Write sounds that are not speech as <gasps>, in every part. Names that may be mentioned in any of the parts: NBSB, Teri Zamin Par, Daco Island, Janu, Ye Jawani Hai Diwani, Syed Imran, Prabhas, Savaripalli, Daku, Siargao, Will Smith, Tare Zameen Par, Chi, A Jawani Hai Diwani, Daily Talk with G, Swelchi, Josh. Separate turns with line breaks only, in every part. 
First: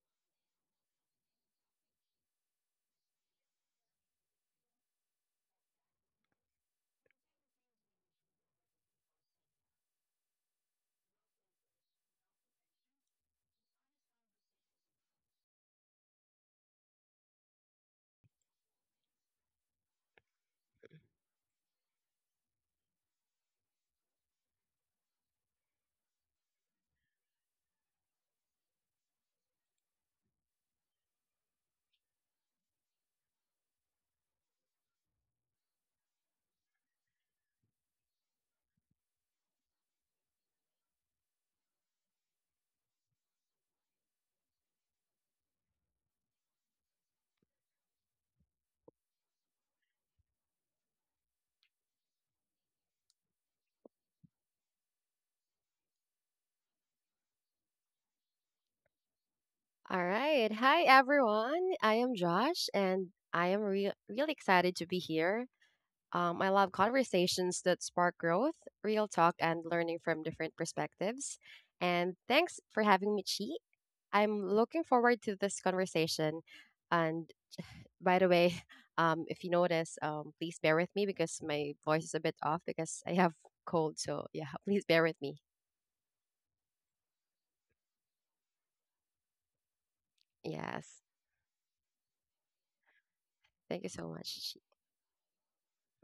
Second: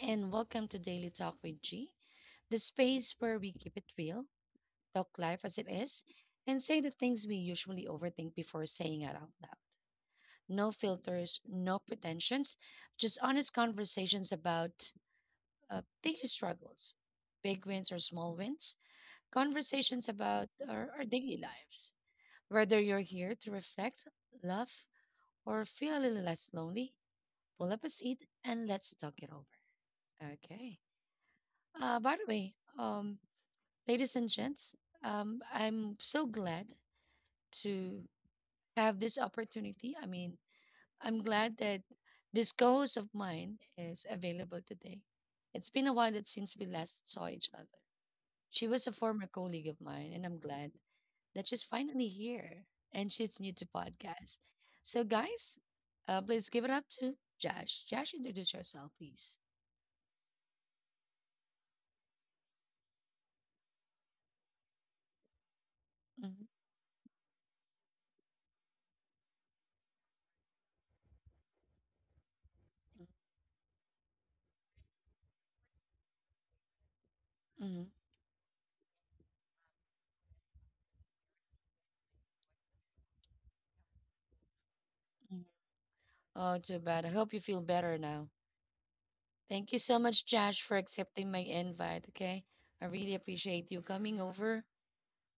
and welcome to Daily Talk with G, the space where we keep it real, talk life as it is, and say the things we usually overthink before saying it out loud. No filters, no pretensions, just honest conversations about daily struggles, big wins or small wins, conversations about our daily lives. Whether you're here to reflect, laugh, or feel a little less lonely, pull up a seat and let's talk it over. Okay. By the way, ladies and gents, I'm so glad to have this opportunity. I mean, I'm glad that this co-host of mine is available today. It's been a while that since we last saw each other. She was a former colleague of mine, and I'm glad that she's finally here and she's new to podcast. So, guys, please give it up to Josh. Josh, introduce yourself, please.
All right. Hi, everyone. I am Josh, and I am really excited to be here. I
Hmm.
love conversations that spark growth, real talk, and learning from different perspectives. And thanks for having me, Chi. I'm looking forward to this conversation. And by
Hmm.
the way, <laughs> if you notice, please bear with me because my voice is a bit off because I have cold. So yeah, <laughs> please bear with me.
Oh, too bad. I hope you feel better now. Thank you so much,
Yes.
Josh, for accepting my invite. Okay, I really
Thank you so
appreciate you
much.
coming over.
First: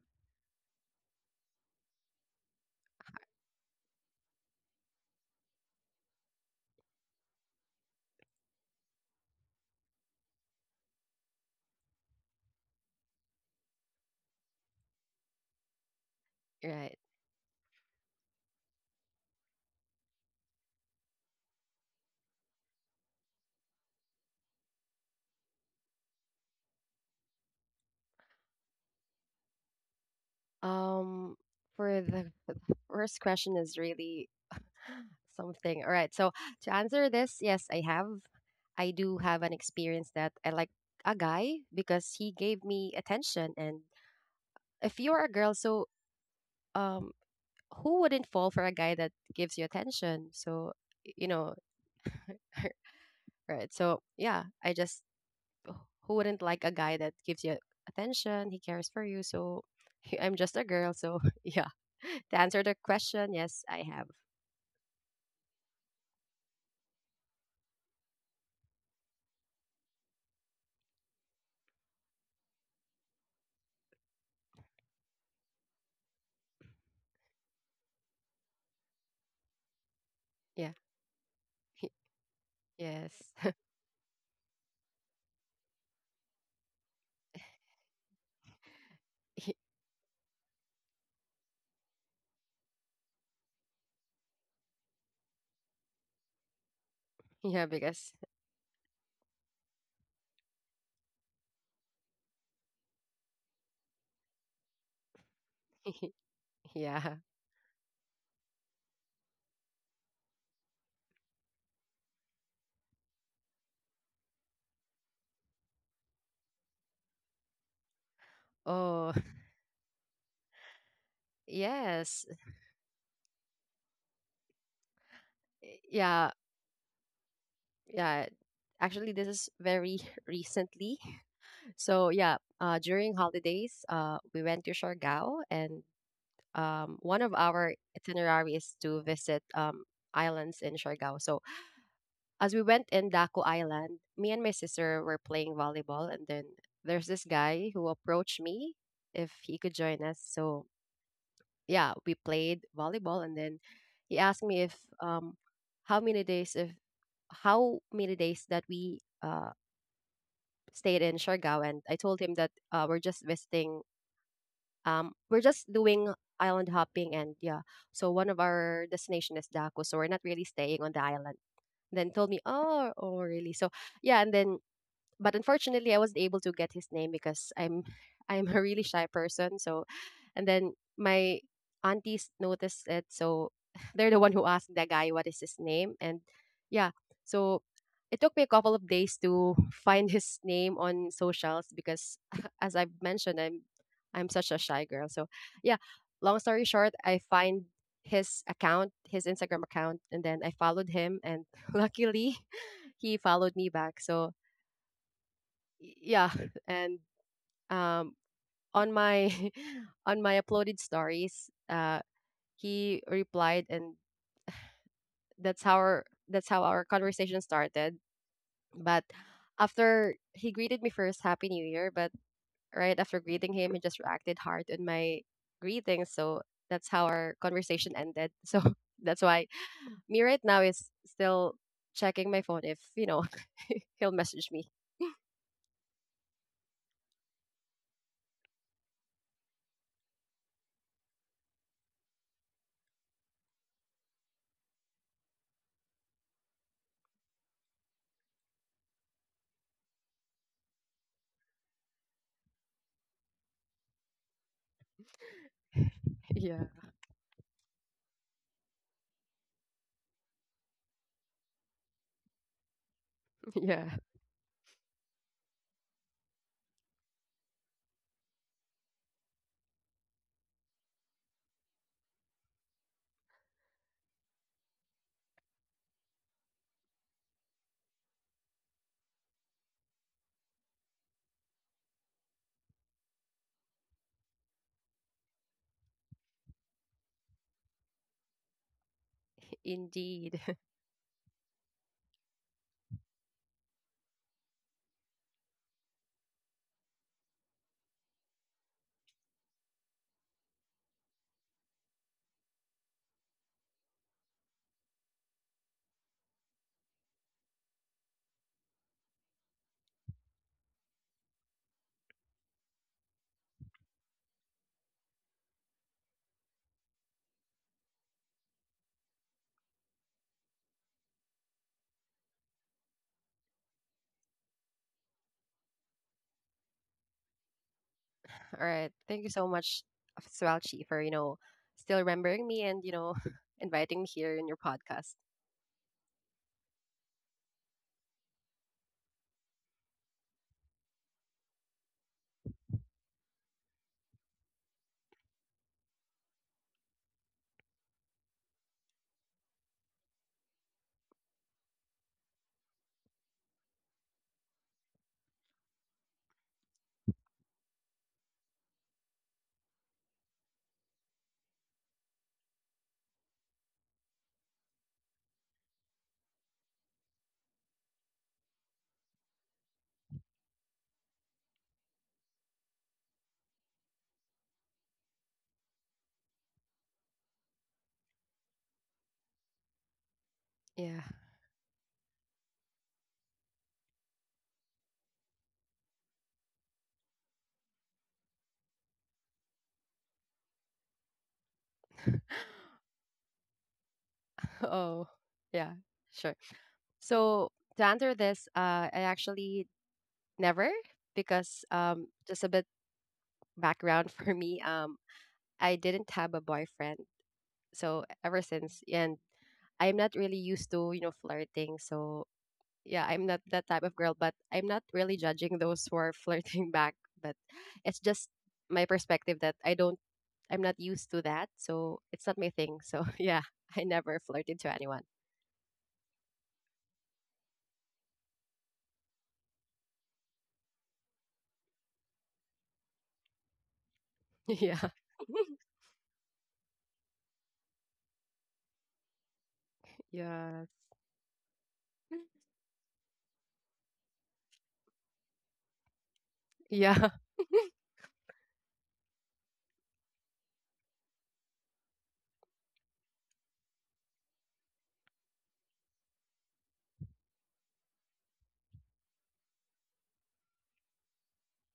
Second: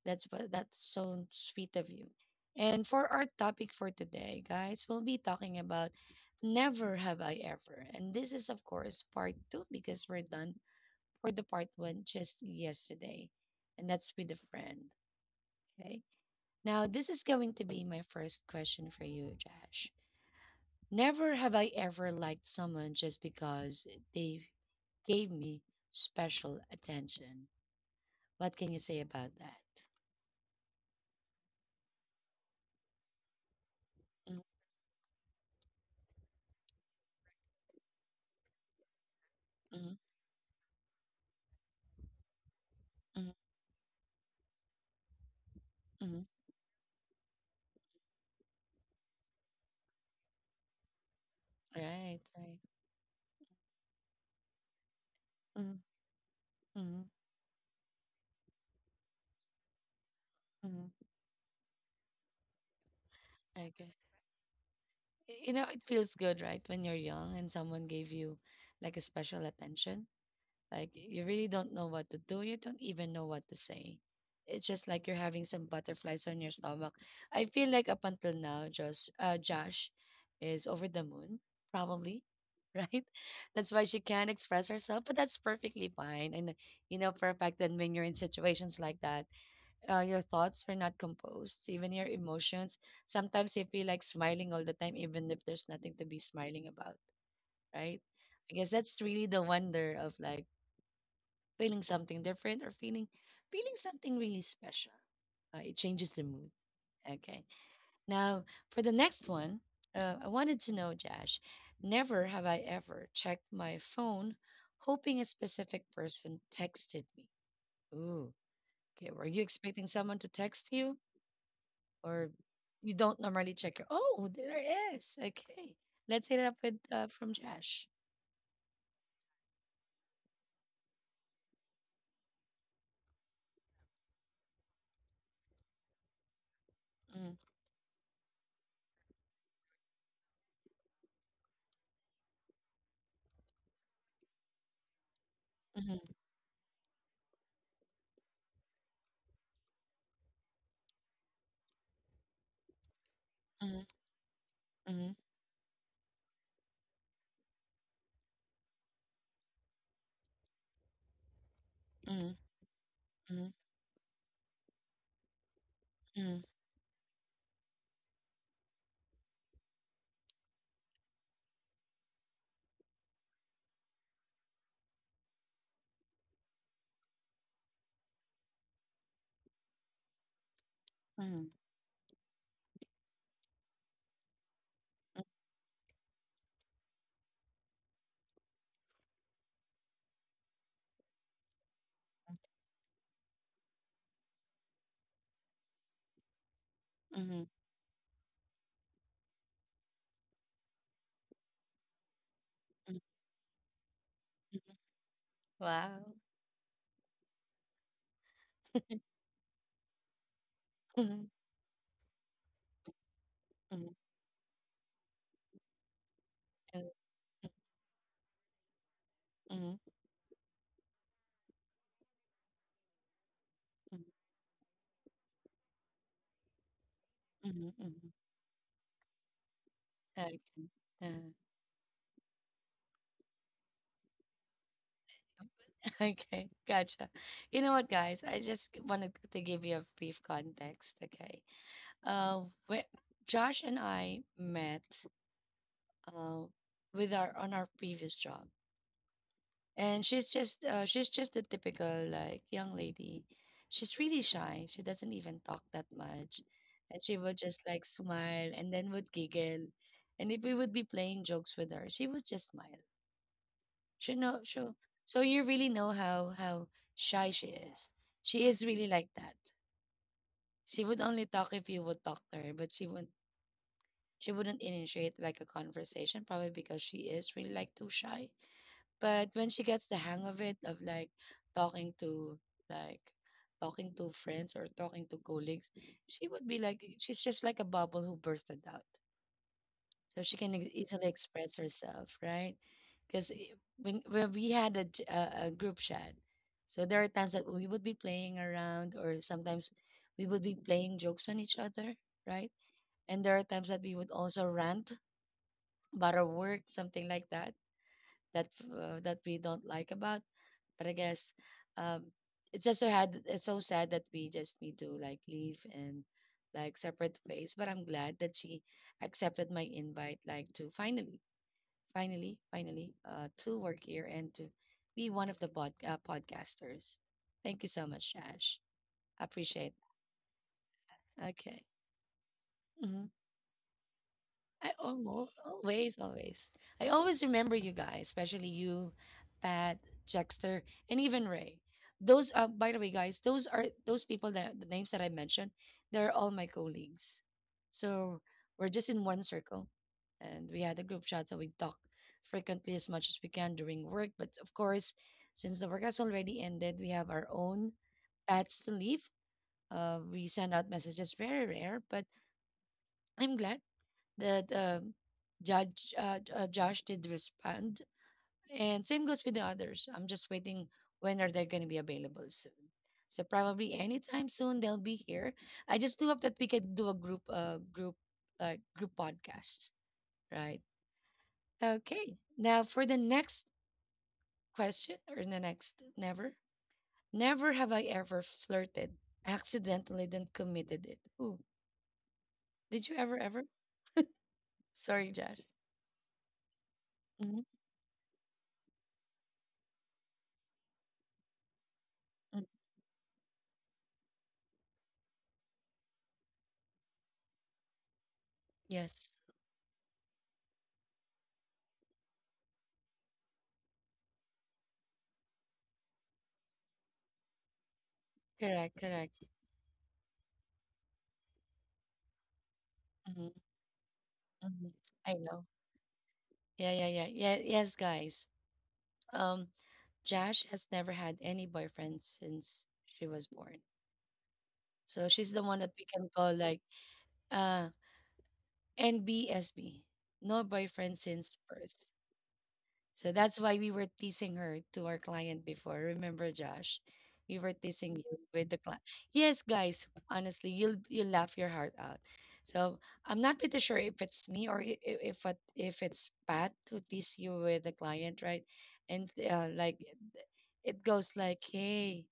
That's so sweet of you. And for our topic for today, guys, we'll be talking about never have I ever, and this is of course part two because we're done for the part one just yesterday, and that's with a friend. Okay,
Chi.
now
Right.
this is going to be my first question for you, Josh. Never have I ever liked someone just because they gave me special attention. What can you say about that?
Um, for the <laughs> the first question is
Mm,
really <gasps> something. All right. So to answer this, yes, I have. I do have an
mm,
experience that I like a guy because he gave me
mm,
attention. And if you're a girl, so
mm.
um, who wouldn't fall for a guy that gives you attention? So y- you know,
Right, right.
<laughs> right? So yeah, I just
Mm,
who wouldn't like
mm,
a guy that gives you attention? He cares for you. So <laughs> I'm just
mm.
a girl. So <laughs> yeah. To answer the question,
Okay.
yes, I have.
You know, it feels good, right, when you're young and someone gave you like a special attention. Like you really don't know what to do. You don't even know what to say. It's just like you're having some butterflies on your stomach. I feel like up until now, Josh, is over the
Yeah.
moon, probably,
<laughs>
<laughs> right? That's why she
Yes.
can't express herself, but that's perfectly fine. And you know for a fact that when you're in situations like that,
<laughs>
your thoughts are not composed, even your emotions. Sometimes you feel like smiling all the time, even if there's nothing to be smiling about, right?
yeah,
I
because
guess that's really the wonder of like feeling something different or feeling something really special. It changes the mood.
<laughs>
Okay.
yeah.
Now for the next one, I wanted to know, Josh. Never have I ever checked my phone, hoping a specific person texted me. Ooh. Okay. Were you
Oh,
expecting someone to text you, or
<laughs> yes.
you don't normally check your? Oh, there it is. Okay. Let's hit it up with
Yeah,
from Josh.
yeah. Actually, this is very <laughs> recently. So, yeah, during holidays, we went to Siargao, and
Mm,
one of our itinerary is to visit islands in Siargao. So, as we went in Daco Island, me and my sister were playing
mhm,
volleyball, and then there's this guy who approached me if he could join us. So, yeah, we played volleyball,
mhm,
and then he asked me
mhm,
if how many days if how many days that we stayed in Siargao, and
mhm,
I told him that we're
mhm,
just visiting we're just
mhm,
doing island hopping, and yeah, so one of our destination is Daku, so we're not really staying on the island. Then told me, oh, oh, really? So yeah, and then but unfortunately, I wasn't able to get his name because I'm <laughs> I'm a really shy person. So, and then
mhm,
my aunties noticed it, so <laughs> they're the one who asked that guy what is his name, and yeah, so it took me a couple of days to <laughs> find his name on socials because, <laughs> as I've mentioned, I'm such a shy girl. So, yeah, long story short,
mhm,
I find his account, his Instagram account, and then I followed him, and <laughs> luckily,
mhm,
he followed me back. So
wow.
Yeah. Right. And um on my <laughs> on my uploaded
Mhm,
stories he
mhm,
replied, and that's how our
uh,
that's how our conversation started, but
mhm,
after he greeted me first happy new year, but right after greeting
mhm,
him, he just reacted hard on my greeting. So that's how
mhm,
our
mhm.
conversation ended. <laughs> So that's why
Okay.
me right now
Uh,
is still checking my phone if, you know, <laughs> he'll message me. <laughs>
<laughs> okay, gotcha. You know what, guys? I just wanted to give you a brief context, okay? Uh, whe- Josh and I met uh, with our on our previous job. And she's just the typical like young lady. She's really shy. She doesn't even talk that much, and
Yeah,
she would just like smile and then would giggle. And if we would be playing jokes with her, she would just smile. She know
yeah,
so. So you really know how shy she is. She is really like that. She would only talk if you would talk to her, but she wouldn't initiate like a conversation, probably because she is really like too shy. But when she gets the hang of it, of talking to like talking to friends or talking to colleagues, she would be like she's just like a bubble who bursted out. So she can
indeed.
easily
<laughs>
express herself, right? Because when we had a, a group chat, so there are times that we would be playing around, or sometimes we would be playing jokes on each other, right? And there are times that we would also rant about our work, something like that, that that we don't like about. But I guess um, it's just so had it's so sad that we just need to like leave and like separate ways. But I'm glad that she accepted my invite, like to finally, finally, finally, to work here and to be one of the podcasters. Thank you so much, Ash.
All
I
right.
appreciate
Thank you so much,
that.
Swelchi, for,
Okay.
you know, still remembering
Mhm.
me and, you know, <laughs> inviting me
I
here in your
almost
podcast.
always, always. I always remember you guys, especially you, Pat, Jexter, and even Ray. Those, by the way, guys, those are those people that the names that I mentioned. They're all my colleagues. So we're just in one circle, and we had a group chat, so we talk frequently as much as we can during work. But of course, since the work has already ended, we have our own paths to leave. We send out messages very rare, but I'm glad that the judge Josh did respond, and same goes with the others. I'm just waiting when are they going to be available soon. So probably anytime soon they'll be here. I just do hope that we could do a group group like group podcast, right?
Yeah.
Okay. Now for the next question or the next never have I ever flirted accidentally then committed it. Ooh, did you ever ever? Sorry,
<laughs>
Josh.
Oh, yeah, sure.
Hmm.
So to answer this, I actually never because just a bit background <laughs> for me. I didn't have a boyfriend, so
Yes,
ever since, and I'm not really used to you know flirting. So yeah, I'm not that type of girl, but I'm not really judging those who are <laughs> flirting back. But it's
correct,
just
correct.
my perspective that I'm not used to that, so it's not my
Mhm.
thing. So <laughs> yeah, I never
Mhm.
flirted
I
to
know.
anyone.
Yeah, yeah, yeah. Yeah, yes, guys. Um, Jash has never had any boyfriend since she was born. So
<laughs>
she's
yeah.
the
<laughs>
one that we can call like uh NBSB. No boyfriend
Yeah.
since birth. So that's why we were teasing her to our client before. Remember, Josh? We were
Yeah.
teasing you with the client. Yes, guys, honestly, you'll laugh your heart out. So I'm not pretty sure if it's me or if it's Pat who teased you with the client, right? And like it goes like, hey,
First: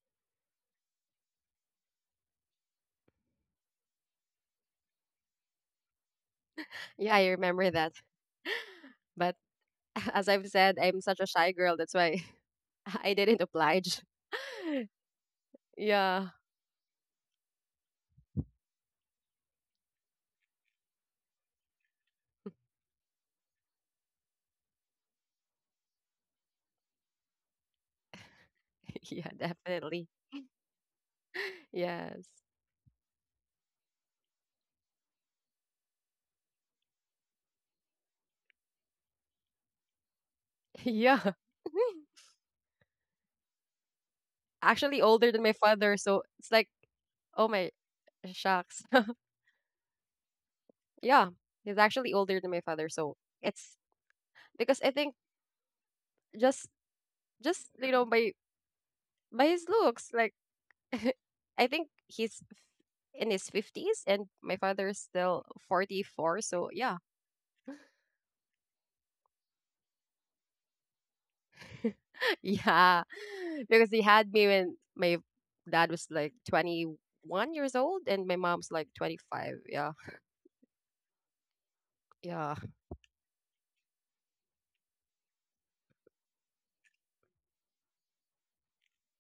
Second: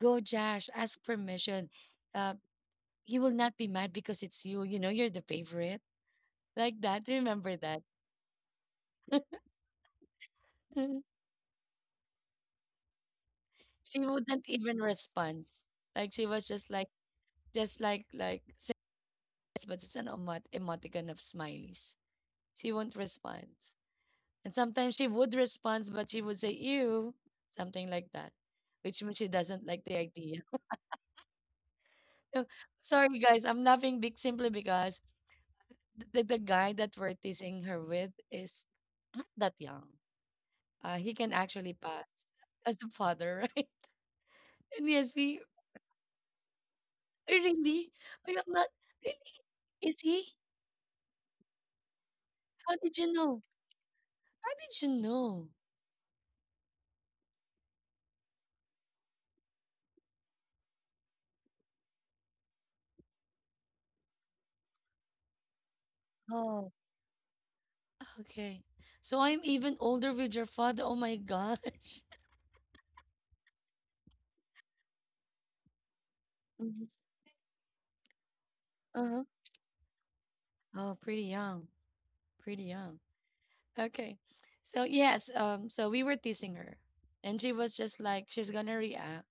go, Josh, ask permission. Uh, he will not be mad because it's you. You know, you're the favorite.
<laughs>
Like that.
Yeah, I
Remember
remember
that.
that. <laughs> But <laughs> as I've said, I'm such a shy girl. That's why <laughs> I didn't
<laughs> She
oblige.
wouldn't even
<laughs>
respond. Like she
yeah.
was just like. Just like says, but it's an emoticon of smileys. She won't respond. And sometimes she would respond, but she would say, ew, something like that, which means
<laughs>
she
Yeah,
doesn't like the
definitely.
idea. <laughs>
Yes.
So, sorry, guys, I'm laughing big simply because the guy that we're teasing her with is <clears throat> not that young.
<laughs>
He can
Yeah.
actually pass
<laughs>
as the father, <laughs> right? And
actually
yes,
older
we
than my father, so it's like, oh my
really, I am not,
shucks.
really, is he?
<laughs> yeah. He's actually older than my
How
father,
did you
so
know?
it's
How did
because I
you
think
know?
just just you know by his looks, like <laughs> I think he's in his 50s, and my father is still 44,
Oh.
so yeah.
Okay. So I'm even older with your father. Oh my gosh.
Yeah, <laughs> because he had me when my dad was like
<laughs> Mhm.
21 years old and my mom's like
Uh-huh.
25. Yeah,
Oh, pretty young. Pretty
yeah,
young. Okay. So yes, so we were teasing her. And she was just like, she's gonna react,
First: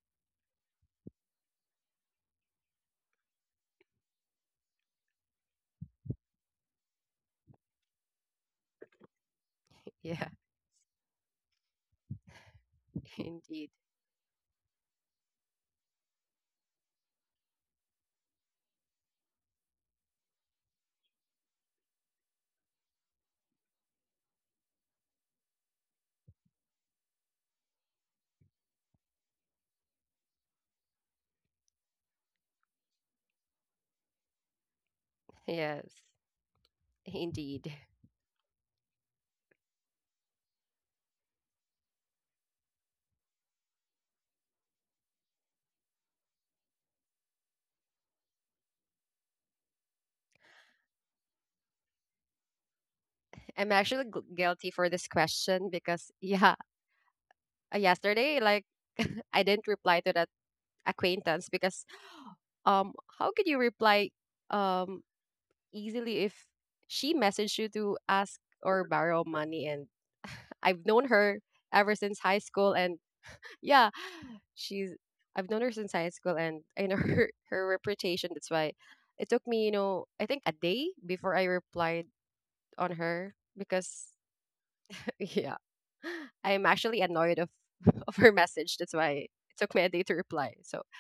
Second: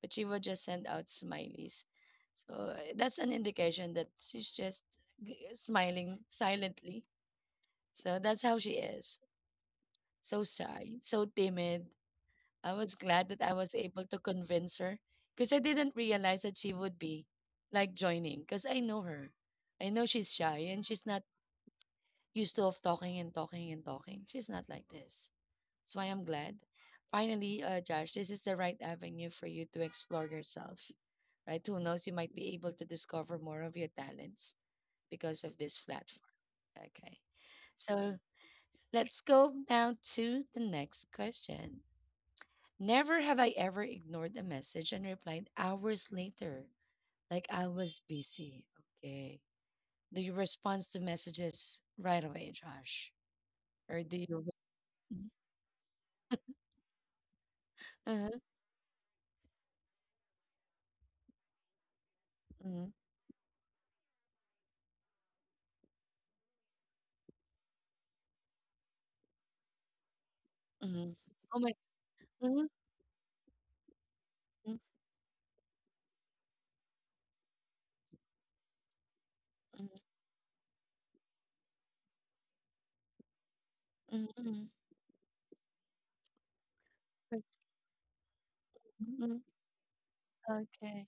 but she would just send out smileys. So that's an indication that she's just smiling silently. So that's how she is.
<laughs> yeah,
So shy, so timid. I was
<laughs>
glad that I was
indeed.
able to convince her because I didn't realize that she would be like joining because I know her. I know she's shy and she's not used to of talking and talking and talking. She's not like this. That's why I'm glad. Finally, Josh, this is the right avenue for you to explore yourself, right? Who knows, you might be able to discover more of your talents because of this
Yes,
platform. Okay.
indeed.
So let's go now to the next question. Never have I ever ignored a message and replied hours later, like I was busy. Okay. Do you respond to messages right away, Josh?
I'm
Or
actually
do
gu-
you?
guilty for this
Mhm.
question because, yeah,
Uh-huh.
yesterday, like, <laughs> I didn't reply to that acquaintance because,
Mhm.
um, how could you reply, um, easily if she messaged you to ask or borrow money, and <laughs> I've known
Mhm.
her
Oh my.
ever since high
Mhm.
school, and yeah,
Mhm.
she's I've known her since high school, and I know <laughs> her reputation. That's why it took me, you
Mhm.
know, I think a day before I replied on her because
Mhm. Mhm.
<laughs> yeah. I'm actually
Like,
annoyed of <laughs> of her message. That's why it
mhm.
took me a day to reply. So
Okay.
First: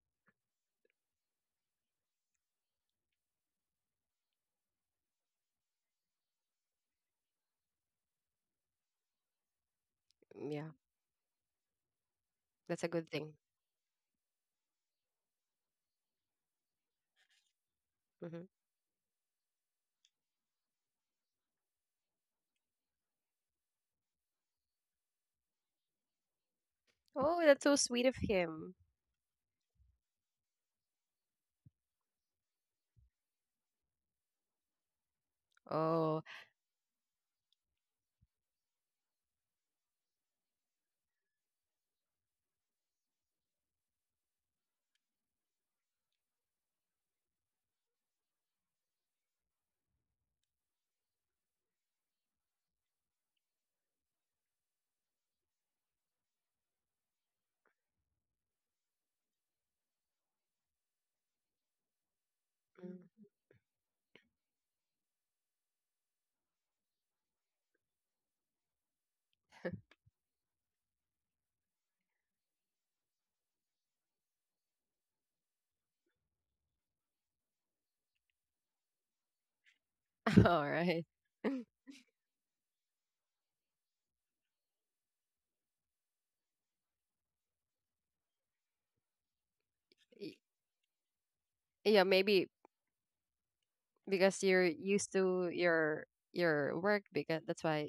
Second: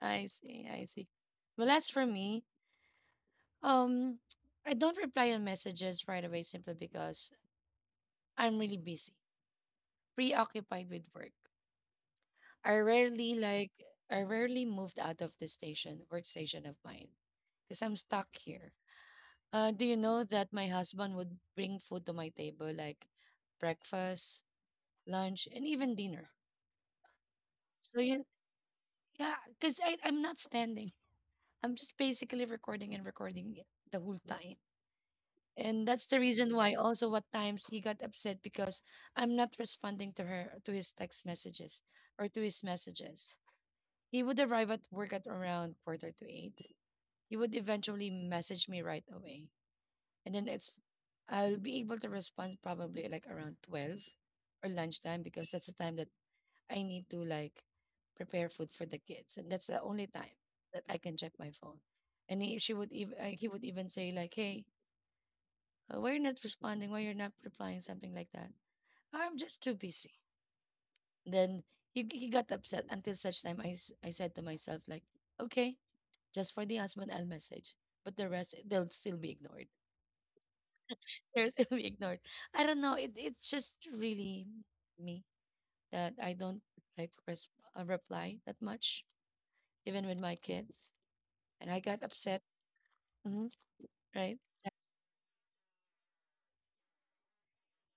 I see. I see. Well, as for me, um, I don't reply on messages right away simply because I'm really busy,
mm, yeah,
preoccupied with work. I
that's a good thing.
rarely like I rarely moved out of the station workstation of mine because I'm stuck
Hmm.
here. Do you know that my husband would bring food to my table like breakfast, lunch, and even dinner?
Oh, that's so
So
sweet of
you,
him.
yeah, because I'm not standing. I'm just basically recording and recording it the whole time, and that's the
Oh,
reason why also what times he got upset because I'm not responding to her to his text messages or to his messages. He would arrive at work at around quarter to eight. You would eventually message me right away. And then it's I'll be able to respond probably like around 12 or lunchtime because that's the time that I need to like prepare food for the kids. And that's the only time that I can check my phone. And he would even say like, "Hey, why you're not responding? Why you're not replying?" Something like that. I'm just too busy. Then he got upset until such time I said to myself like, "Okay, just for the husband, I'll message, but the rest they'll still be ignored."
<laughs> all right.
They're still being <laughs> ignored. I don't know. It's just really me that I don't like to reply that much, even with my
Y-
kids. And I got
Yeah,
upset.
maybe
Hmm, right?
because you're used to your work because that's why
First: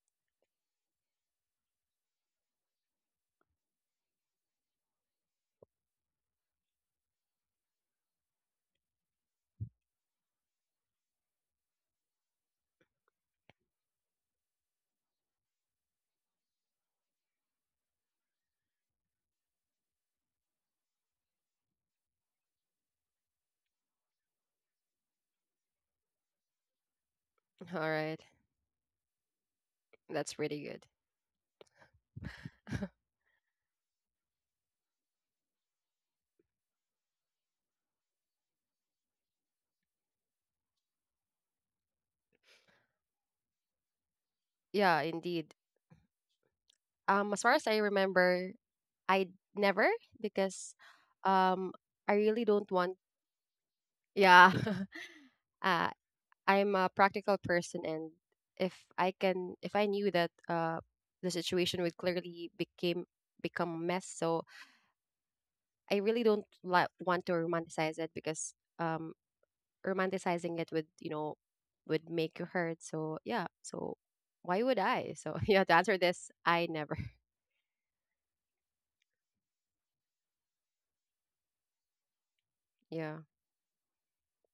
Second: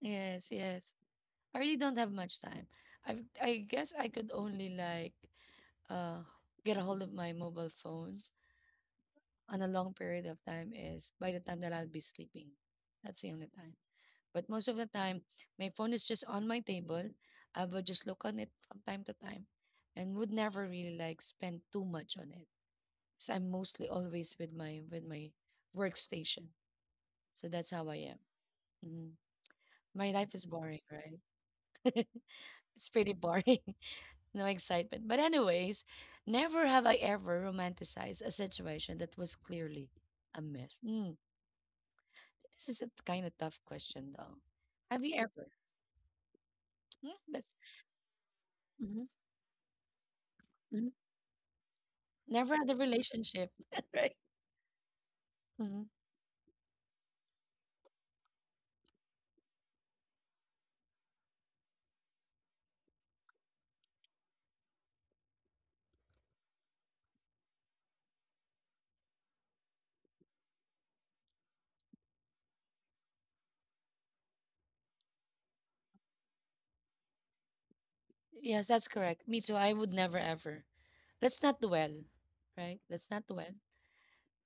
Yes, yes. I really don't have much time. I I guess I could only like uh get a hold of my mobile phone on a long period of time is by the time that I'll be sleeping. That's the only time. But most of the time, my phone is just on my table. I would just look on it from time to time and would never really like spend too much on it. So I'm mostly always with my workstation. So that's
all
how I am.
right.
Mhm. My life
That's
is
really
boring,
good.
right? It's
<laughs>
pretty boring. <laughs> No excitement. But anyways, never have I ever romanticized a situation that was clearly a mess. This is a kind of tough question though.
Yeah,
Have you ever?
indeed.
Mm,
As
that's,
far as I remember, I never because um I really
never had
don't
a
want.
relationship, <laughs> right?
Yeah, <laughs> uh,
Hmm.
I'm a practical person, and if I can, if I knew that the situation would clearly became become a mess, so I really don't like want to romanticize it because um romanticizing it would you know would make you hurt. So yeah, so why would I? So <laughs> yeah, to answer this, I never. <laughs>
Yes, that's correct. Me too. I would never ever. Let's not dwell, right? Let's
Yeah.
not dwell.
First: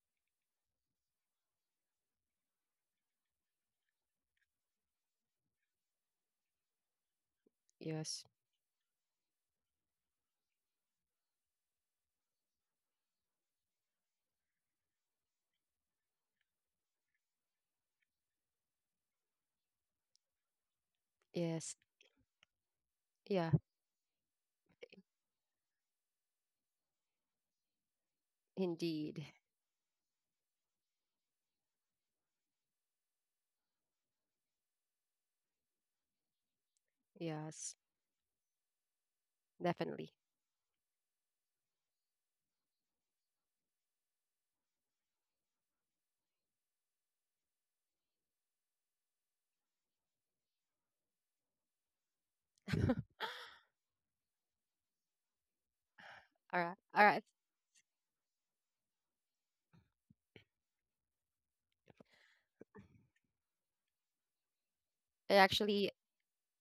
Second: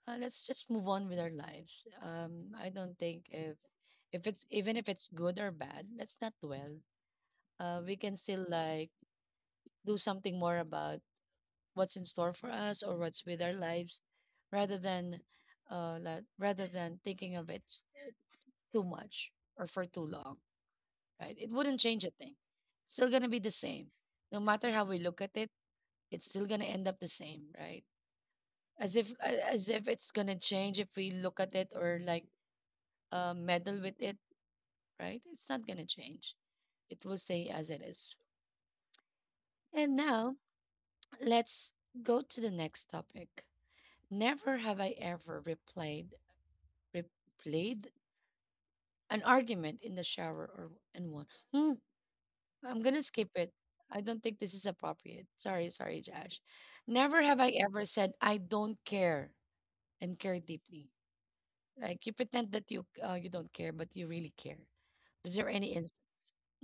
Let's just move on with our lives. I don't think if it's even if it's good or bad, let's not dwell. We can
Yes.
still like do something more about what's in store for us or what's with our lives, rather than rather than thinking of it too much or for too long. Right? It
Yes.
wouldn't change a thing. It's still going to be the
Yeah.
same. No matter how we look at it, it's still going to end up the same, right? As if
Indeed.
as if it's going to change if we look at it or like meddle with it, right? It's not going to change. It will stay as
Yes,
it is. And
definitely.
now let's go to the next topic. Never have I ever replayed an argument in the shower or and won. Hmm, I'm
<laughs> All
gonna skip it. I don't think this is appropriate. Sorry, sorry, Josh.
right. All
Never
right.
have I ever said I don't care and care deeply. Like you pretend that you you don't care, but you really care. Is there any
Actually,
instance?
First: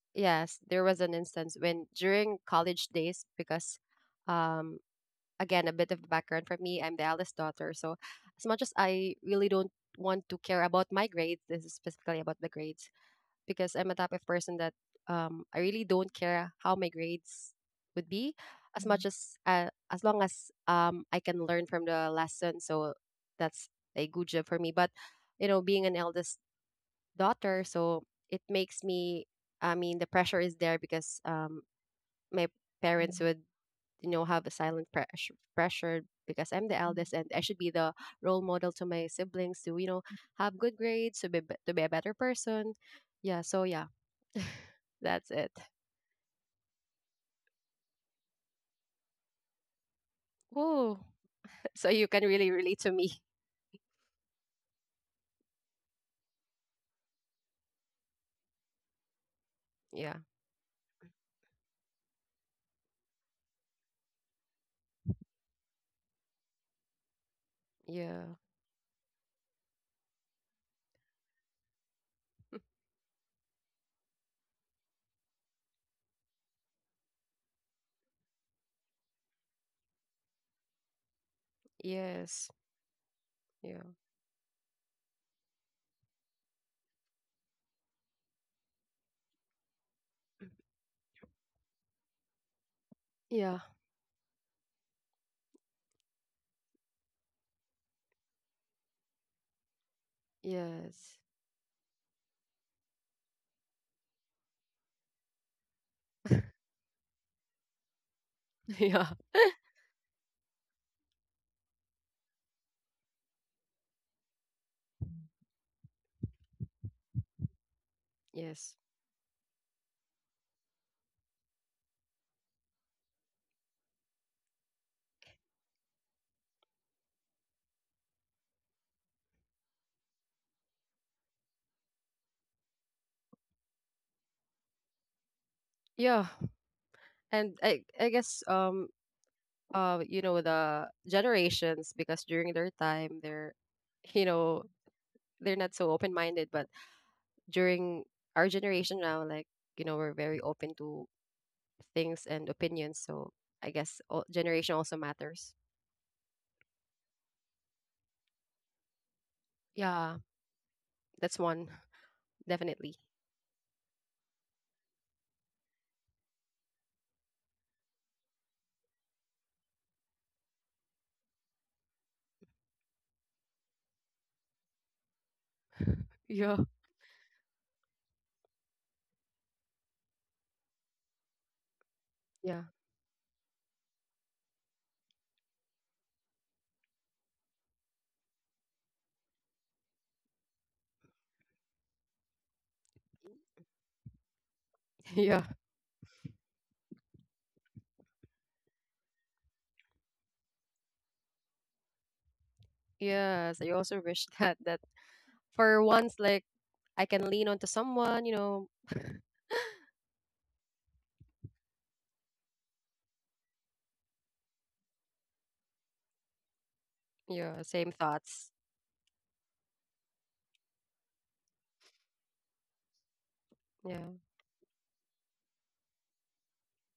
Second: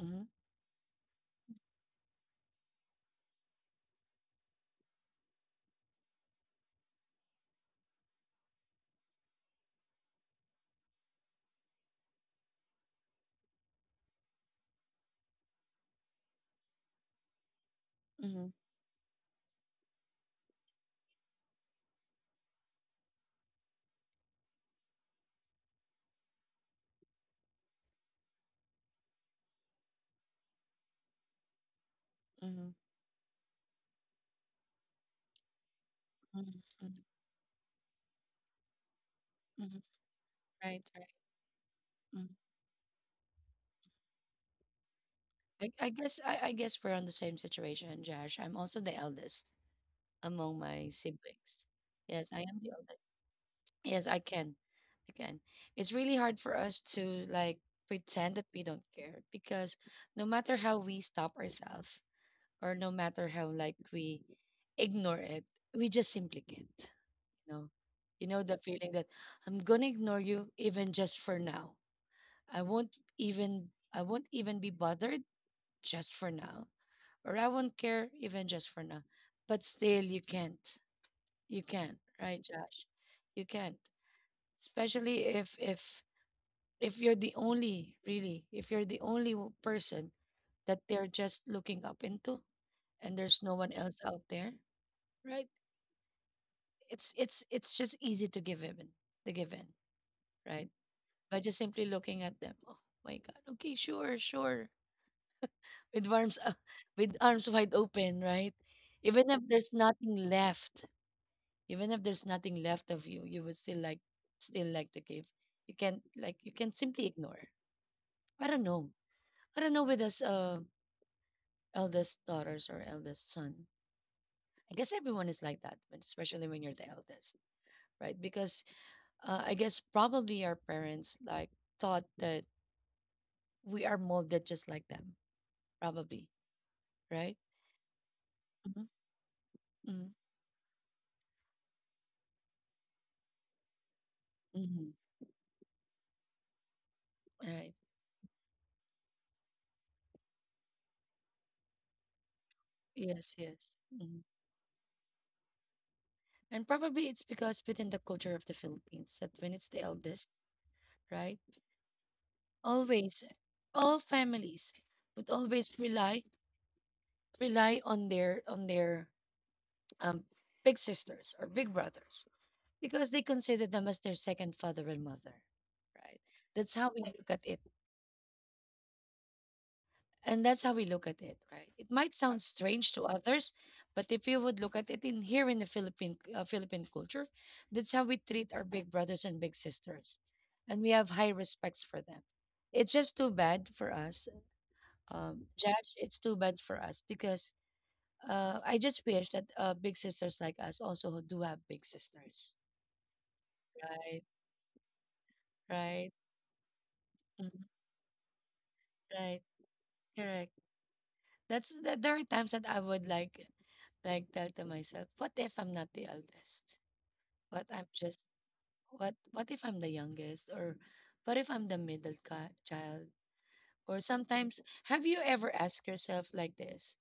Mm-hmm,
yes, there was an instance when during college days, because um again, a bit of background for me, I'm the eldest daughter. So as much as I really don't want to care about my grades, this is specifically about the grades, because I'm a type of person that I really don't care how my grades would be
mm-hmm,
as much as long as I can learn from the lesson, so that's a good job for me. But you know, being an eldest daughter, so it makes me I mean the pressure is there because my
mm-hmm,
parents would you know have a silent pressure pressure because
mm-hmm,
I'm the
mm-hmm.
eldest and I should be the role model to my siblings to
Mm-hmm.
you know have good
Right, right.
grades to be a better
Mm.
person yeah so yeah. <laughs> That's it.
I guess I guess we're on the same situation, Josh. I'm also the eldest among my
Ooh. <laughs>
siblings.
So you can
Yes, I
really
am the
relate to
eldest.
me.
Yes, I can. I can. It's really hard for us to like pretend that we don't care because
Yeah.
no matter how we stop ourselves or no matter how like we ignore it, we just simply can't. You know,
Yeah.
you know the feeling that I'm gonna ignore you even just for now. I won't even I won't even be bothered just for now, or I won't care even just for now. But still, you can't. You can't, right,
Yes.
Josh? You can't
Yeah.
especially if if you're the only really if you're the only person that they're just looking up into, and there's no
Yeah.
one else out there, right? It's just easy to give in to give in, right?
Yes.
By just simply looking at them, oh my god, okay, sure, sure, with arms
<laughs>
<laughs> with arms wide open, right?
yeah.
Even if
<laughs>
there's nothing left, even if there's nothing left of you, you would still like to give. You can like you can simply ignore. i don't
Yes.
know I don't know with us eldest daughters or eldest son. I guess everyone is like that, but especially when you're the eldest, right? Because I guess probably our parents like thought that we are molded just like them, probably,
Yeah.
right?
And I guess
Mm-hmm.
you know the generations because during their time they're you know
Mm-hmm.
they're not so open minded, but
All right.
during our generation now like you know we're very open to things and opinions,
Yes,
so I
yes.
guess
Mhm.
all, generation also matters.
And probably it's because within the culture of the Philippines that when it's the
Yeah,
eldest, right?
that's one definitely.
Always, all families would always rely on their um big sisters or big brothers because they consider them as their second father and mother, right?
Yeah,
That's how we look at it. And that's how we look at it, right? It might sound
yeah,
strange to others, but if you would look at it in here in the Philippine Philippine culture, that's how we treat our big brothers and big sisters, and we have high respects for them. It's just too bad for us,
<laughs> yeah.
Judge. It's too bad for us because I just wish that big sisters like us also do have big sisters,
Yes, I also
right?
wish <laughs> that for
Right?
once, like I can lean
Mhm.
onto someone. You know,
Right? Correct. That's that there are times that I would like tell to myself, what if I'm not the eldest?
yeah,
What I'm
same
just
thoughts.
what if I'm the youngest or what if I'm the child? Or
Yeah,
sometimes have you ever asked yourself like this?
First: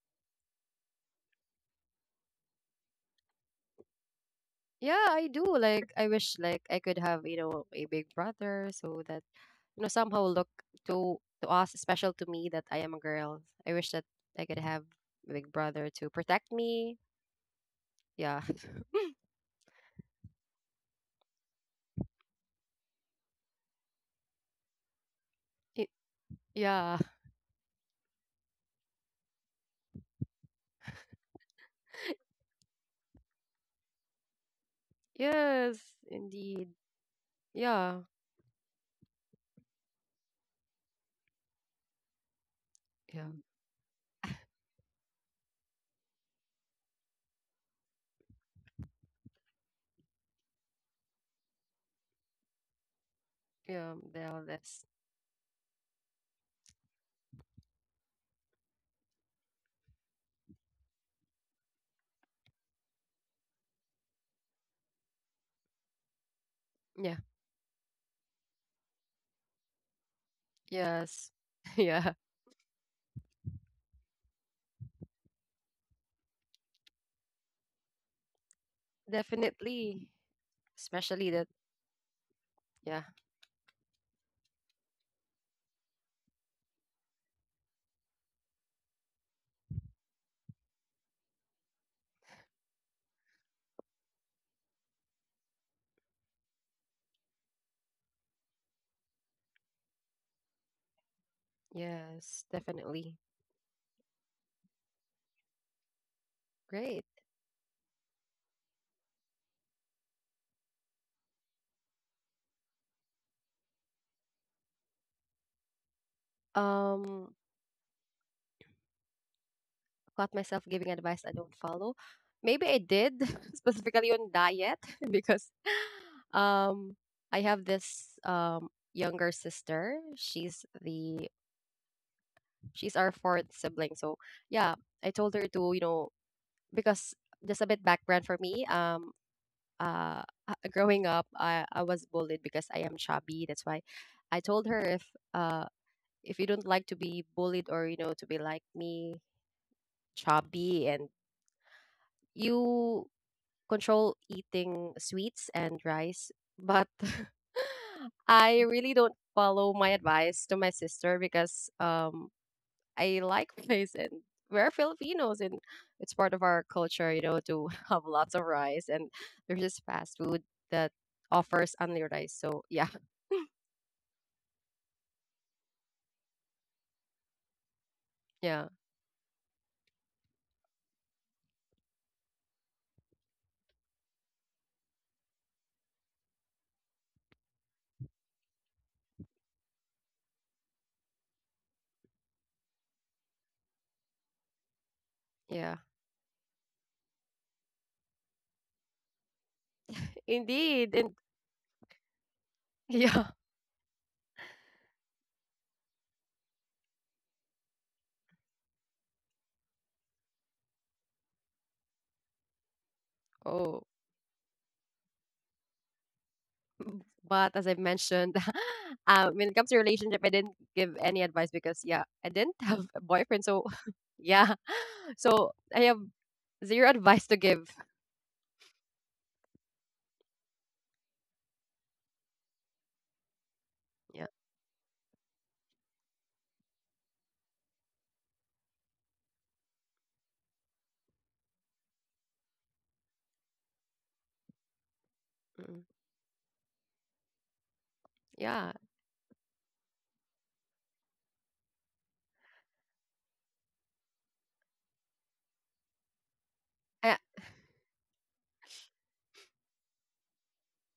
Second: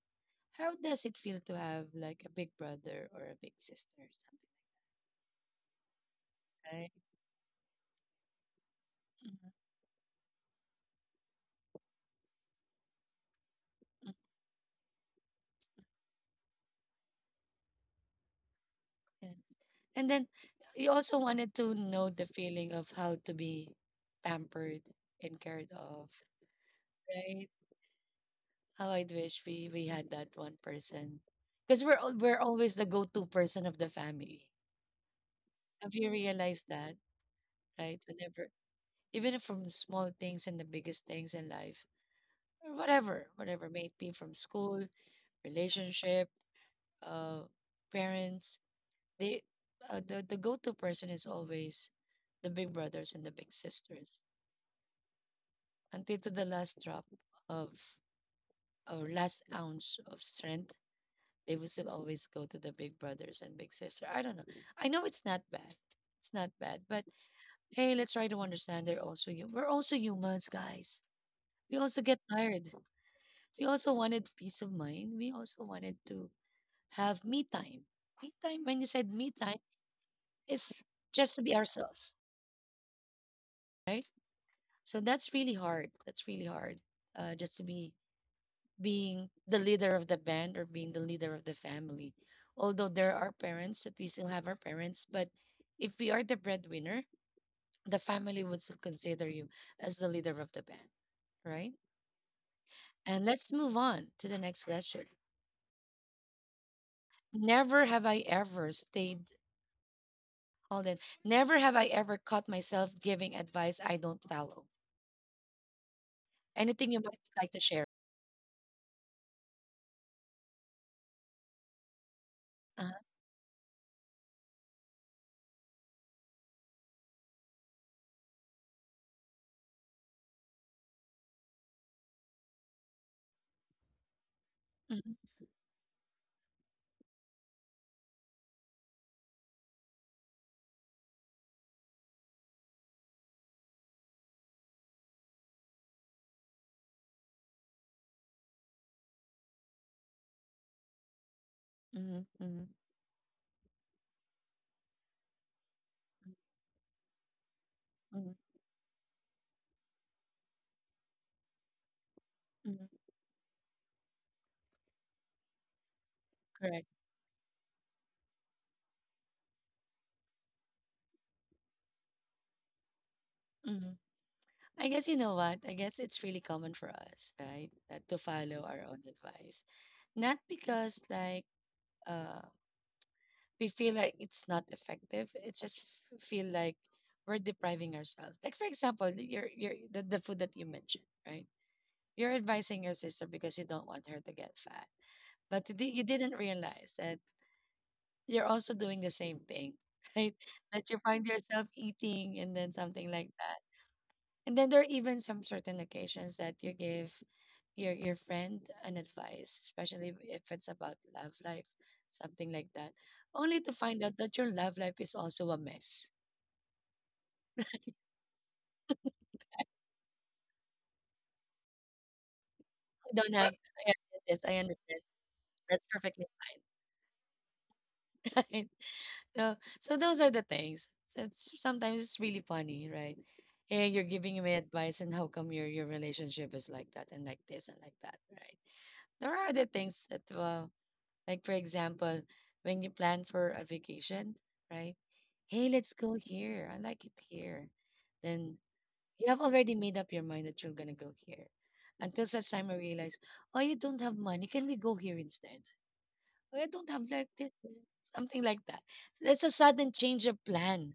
How does it feel to have like a big brother or a big sister or something like
yeah, I do. Like I wish, like
that?
I
Right?
could have, you know, a big brother, so that
Mhm.
you know somehow look to us special to me that I am a girl. I wish that I could have a big brother to protect me. Yeah, <laughs>
Yeah. And then you also wanted to know the feeling of how to be pampered and cared
Y-
of,
yeah,
right? How I wish we had that one person, because we're we're always the go-to person of the family.
yes,
Have you realized
indeed.
that, right?
Yeah,
Whenever, even if from the small things and the biggest things in life, or
yeah,
whatever, whatever may it be from school, relationship, uh, parents, they the go-to person is always the big brothers and the big
yeah.
sisters
The eldest.
until to the last drop of or last ounce of strength. They would still always go to the big brothers and big sister. I don't know. I know it's not bad. It's not bad. But
Yeah.
hey, let's try to understand they're also you. We're also humans, guys.
Yes.
We
<laughs>
also
Yeah.
get tired. We also wanted peace of mind. We also wanted to have me time. Me time, when you said me time,
Definitely.
is
Especially
just to
that.
be ourselves,
Yeah.
right? So that's really hard. That's really hard. Just to be being the leader of the band or being the leader of the family. Although there are parents that we still have our parents, but if we are the breadwinner, the family would still consider you as the leader of the band, right?
Yes. Definitely.
And let's move on to the next question.
Great.
Never have I ever stayed, hold on, never have I ever caught myself giving advice I don't follow. Anything you might
Um,
like to share?
caught myself giving advice I don't follow. Maybe I
Uh-huh.
did <laughs> specifically on diet <laughs> because, um, I have this younger sister. She's our fourth sibling. So yeah,
Mm-hmm.
I told her to you know because just a bit background for me. Uh growing up I was bullied because I am chubby. That's why I told her uh if you don't like to be bullied or you know to be like me chubby and
Mm-hmm. Mm-hmm.
you control eating sweets and rice but <laughs>
Mm-hmm,
I really don't follow my advice to my sister because
mm-hmm,
I like <laughs> rice, and we're Filipinos, and it's part of our
correct.
culture, you know, to <laughs> have lots of rice, and there's this fast food that offers only rice. So yeah, <laughs>
Mm-hmm. I guess you know what? I guess it's really common for us, right? That to follow
yeah,
our own advice. Not because like uh we feel like it's not effective. It just feel like we're depriving ourselves. Like for example, your the food that you mentioned, right? You're advising your sister because you don't want her to get fat. But
yeah.
you you didn't realize that you're also doing the same thing, <laughs> right? That
Indeed.
you
And
find yourself eating and then
<laughs>
something
yeah.
like that. And then there are even some certain occasions that you give your friend an advice, especially if it's about love life, something like that, only to
Oh.
find out that your love life is also a mess.
But as I mentioned, <laughs> when it comes to relationship, I didn't give any advice because yeah, I didn't <laughs> have a
No, no, I
boyfriend.
don't have
So
I
<laughs>
understand this. I
yeah.
understand.
So I
That's
have
perfectly
zero advice to give.
<laughs> fine. So so those are the things. It's sometimes it's really funny, right? Hey, you're
Yeah.
giving me advice, and how come your relationship is like that and like this and like that, right? There are other things that like, for example, when you plan for a vacation, right? Hey,
Mm,
let's go here. I like it here. Then
Yeah.
you have already made up your mind that you're going to go here. Until such time I realize, oh, you don't have money. Can we go here instead? Oh, I don't have
I,
like this, something like that. That's a sudden change of plan.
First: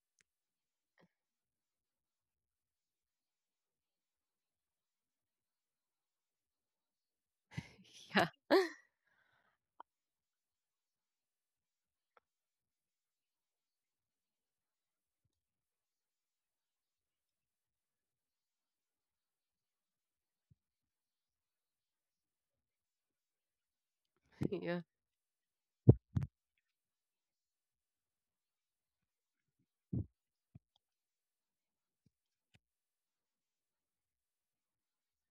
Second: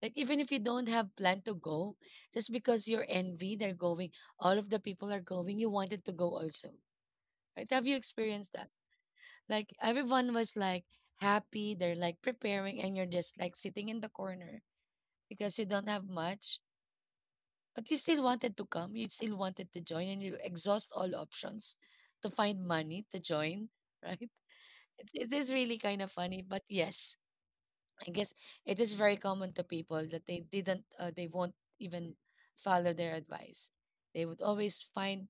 Like, even if you don't have plan to go, just because you're envy, they're going, all of the people are going, you wanted to go also. Right? Have you
<laughs> yeah.
experienced that? Like everyone was like happy, they're like preparing, and you're just like sitting in the corner because you don't have much, but you still wanted to come, you still wanted to join, and you exhaust all options to find money to join, <laughs> right?
<laughs> Yeah.
It is really kind of funny, but yes, I guess it is very common to people that they didn't, they won't even follow their advice. They would always find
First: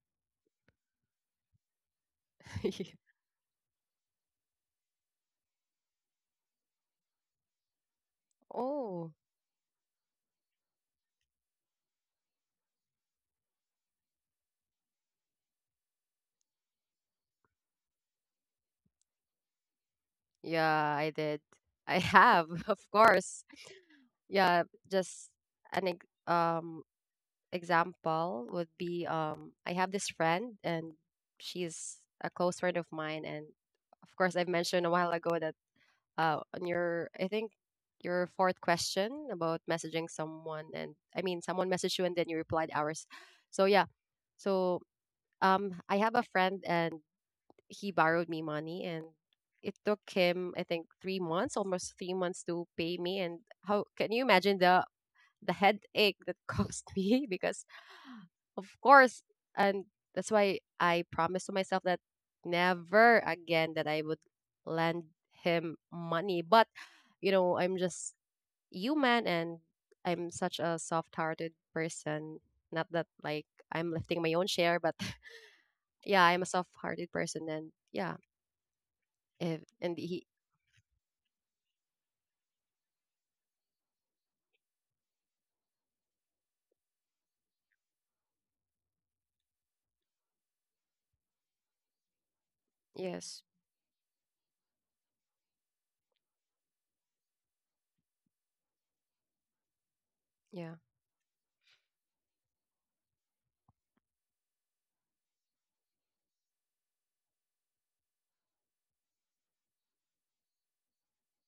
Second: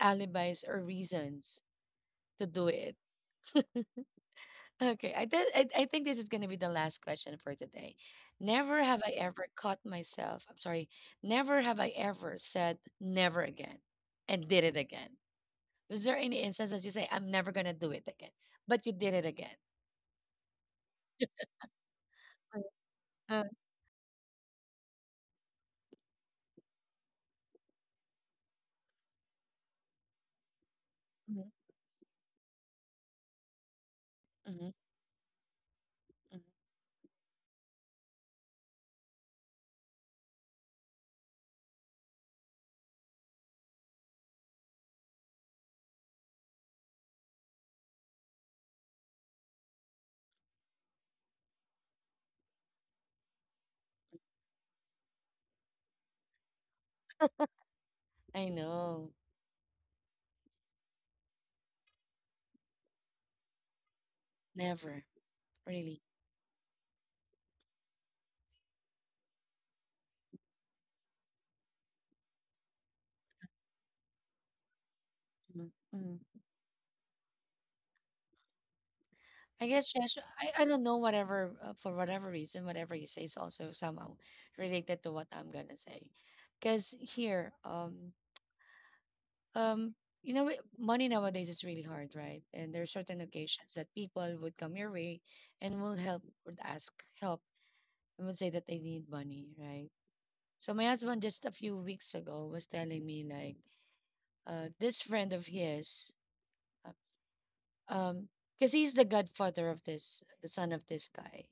alibis or reasons to do it.
<laughs>
Okay, I, th- I think this is going to be the last question for today. Never have I
Oh.
ever caught myself. I'm sorry. Never have I ever said never again and did it again. Was there any instance that you say I'm never going to do it again, but you did it again?
Yeah, I did. I have, <laughs> of course.
Uh,
Yeah, just an ex example would be I have this friend, and
mhm,
she's a close friend of mine, and of course I've
mhm,
mentioned a while ago that
mhm.
on your I think your fourth question about messaging someone and I mean someone messaged you and then you replied ours. So yeah. So I have a friend, and he borrowed me money, and it took him I think 3 months, almost 3 months to pay me, and how can you imagine the headache that <laughs> caused me because
I
of
know.
course and that's why I promised to myself that never again that I would
Never.
lend him
Really.
money. But you know, I'm just human, and I'm such a soft-hearted person not that like I'm lifting my own share, but <laughs>
Mhm, mhm.
yeah, I'm a soft-hearted person, and yeah, if,
I guess
and
Shash,
he,
I don't know whatever for whatever reason whatever you say is also somehow related to what I'm gonna say, because here um money nowadays is really hard, right? And there are certain
yes,
occasions that people would come your way and will help, would ask help, and would say that they need money, right? So
yeah,
my husband, just a few weeks ago, was telling me like, this friend of his, uh, um because he's the godfather of this, the son of this guy.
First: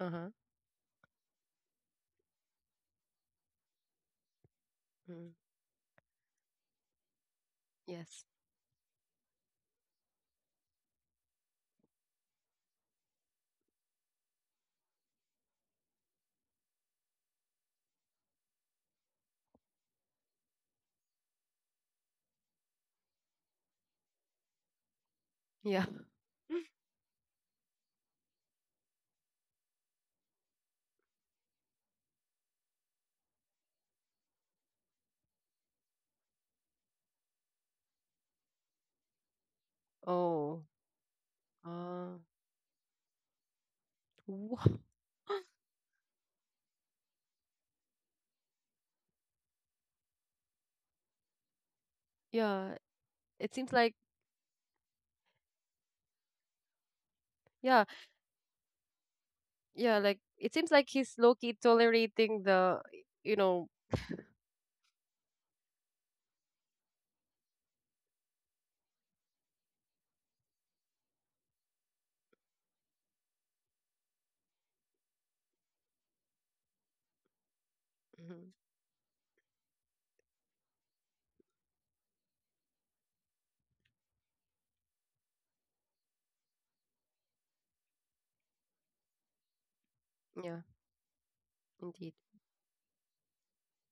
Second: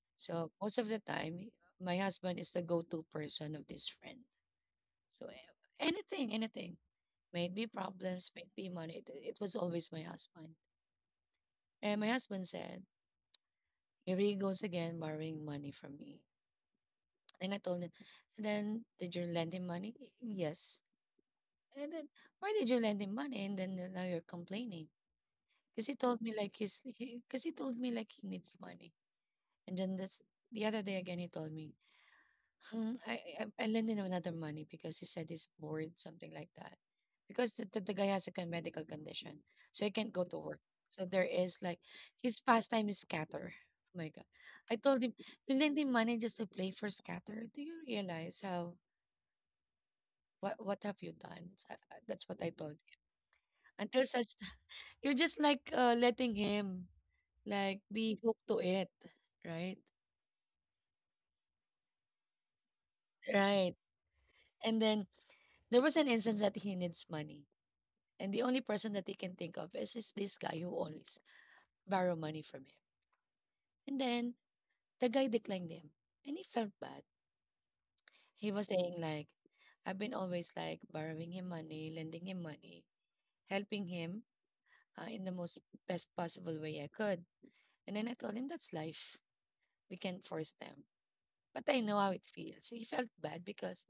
uh huh,
So most of the time my husband is the go-to person of this friend. So
mm,
anything, might be
yes,
problems, might be money, it was always my husband. And my husband said, here he goes again borrowing money from me. And I told him, and then did you lend him money? "Y- Yes. And then why did you lend him money? And then, now you're complaining."
yeah.
Because he
<laughs>
told me like he's because he told me like he needs money. And then that's the other day again he told me. Hmm. I lend him another money because he said he's bored, something like that. Because the guy has a medical condition, so he can't go to work.
Oh,
So there is like
uh,
his pastime is scatter. Oh my God!
wha-
I told him,
<gasps>
you lend him money just to play for scatter. Do you realize how, what have you done? So, that's what I told
yeah.
him.
It seems like,
Until such <laughs> you're just like letting him like
yeah,
be hooked to it, right?
yeah, like it seems like he's low key tolerating the, you know,
Right. And then there was an instance that he needs money, and the only person that he can think of is this guy who always borrow money from him. And then the guy declined him. And he felt bad. He
mm-hmm.
was saying like, I've been always like borrowing him money, lending him money, helping him, in the most best possible way I could. And then I told him, that's life. We can't force
Yeah,
them. But I know
indeed.
how it feels. He felt bad because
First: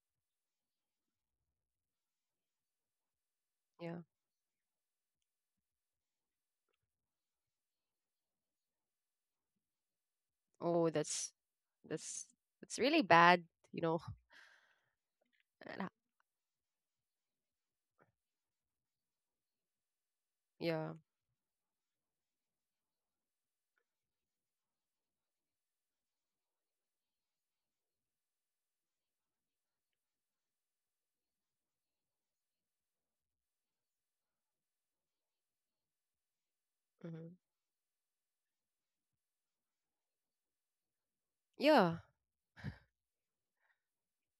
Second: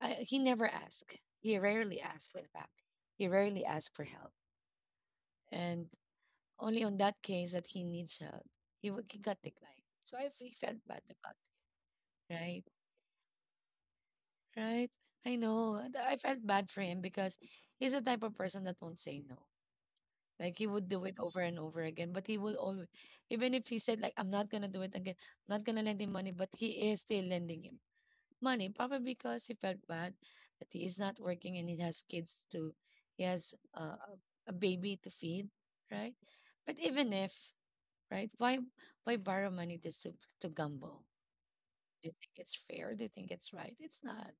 I, he never asked. He rarely asked, in fact. He rarely asked
Yeah.
for help. And only on that case that he needs help, he got declined. So I felt
Oh,
bad about
that's
it. Right,
that's really bad, you know.
right. I know.
And I-
And I felt bad for him because he's the type of person that won't say no. Like he would
Yeah.
do it over and over again, but he will always, even if he said like, "I'm not gonna do it again, I'm not gonna lend him money," but he is still lending him money, probably because he felt bad that he is not working and he has kids to, he has a baby to feed, right? But even
Hmm.
if, right? Why borrow money just to gamble?
Yeah.
Do you think it's fair? Do you think it's right? It's not,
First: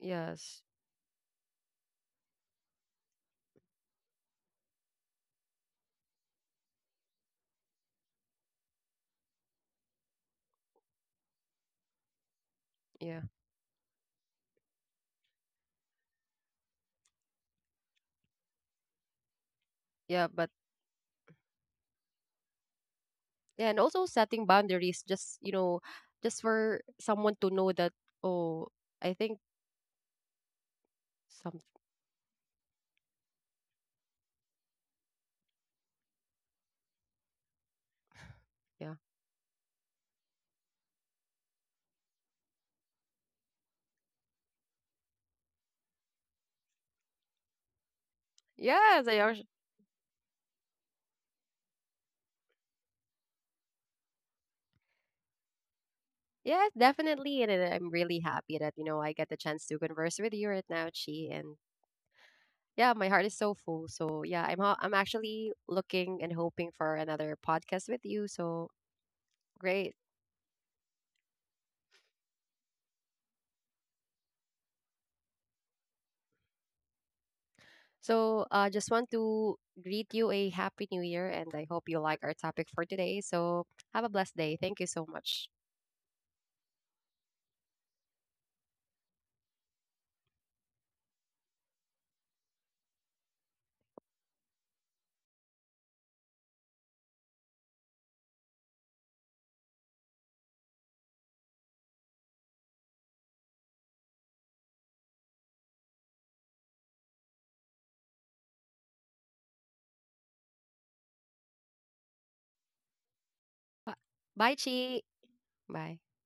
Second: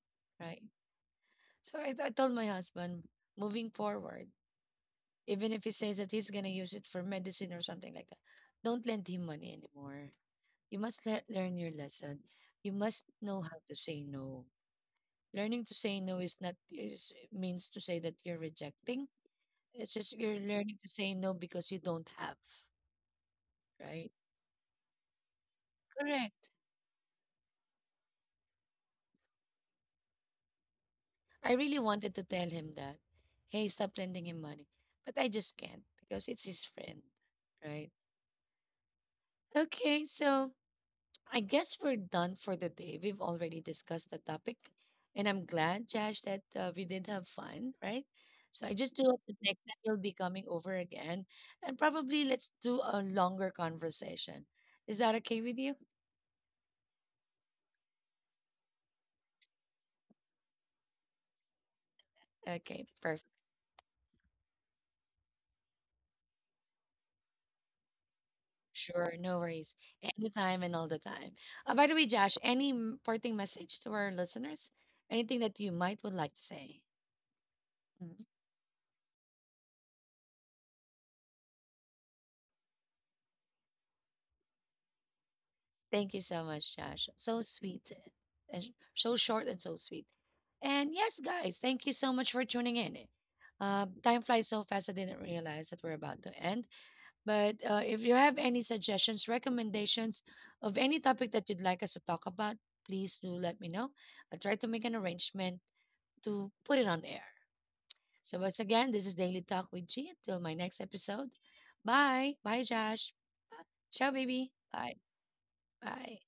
Yes.
right? So I told my husband, moving forward, even if he says that he's gonna use it for medicine or something like that, don't lend him money anymore. You must learn your lesson. You must
Yeah.
know how to say no. Learning to say no is not, is means to say that you're rejecting. It's just
Yeah,
you're
but
learning to say no because you don't have,
yeah, and also
right?
setting boundaries just, you know, just
Correct.
for someone to know that oh, I think
I
some
really wanted to tell him that, hey, stop lending him money. But I just can't because it's his friend, right?
yeah.
Okay, so I guess we're done for the day. We've already discussed the topic. And I'm glad, Josh, that we did have fun, right? So I just do
Yes,
hope
I are
that next time you'll be coming over again. And probably let's do a longer conversation. Is that okay with you?
yes, definitely and then I'm really happy that, you know, I get the chance to converse with you right now, Chi, and
Okay,
yeah, my
perfect.
heart is so full. So yeah, I'm actually looking and hoping for another podcast with you. So
Sure, no worries.
great.
Anytime and all the time. By the way, Josh, any parting message to our listeners? Anything that you might would like to say? Mhm.
So just want to greet you a happy new year, and I hope you like our topic for today. So have a blessed day. Thank you so much.
Thank you so much, Josh. So sweet and so short and so sweet. And yes, guys, thank you so much for tuning in. Time flies so fast, I didn't realize that we're about to end. But if you have any suggestions, recommendations of any topic that you'd like us to talk about, please do let me know. I'll try to make an arrangement to put it on air. So, once again, this is Daily Talk with G. Until my next episode. Bye. Bye, Josh. Bye.
Bye,
Ciao, baby.
bye,
Bye.
Chi. Bye.
Bye.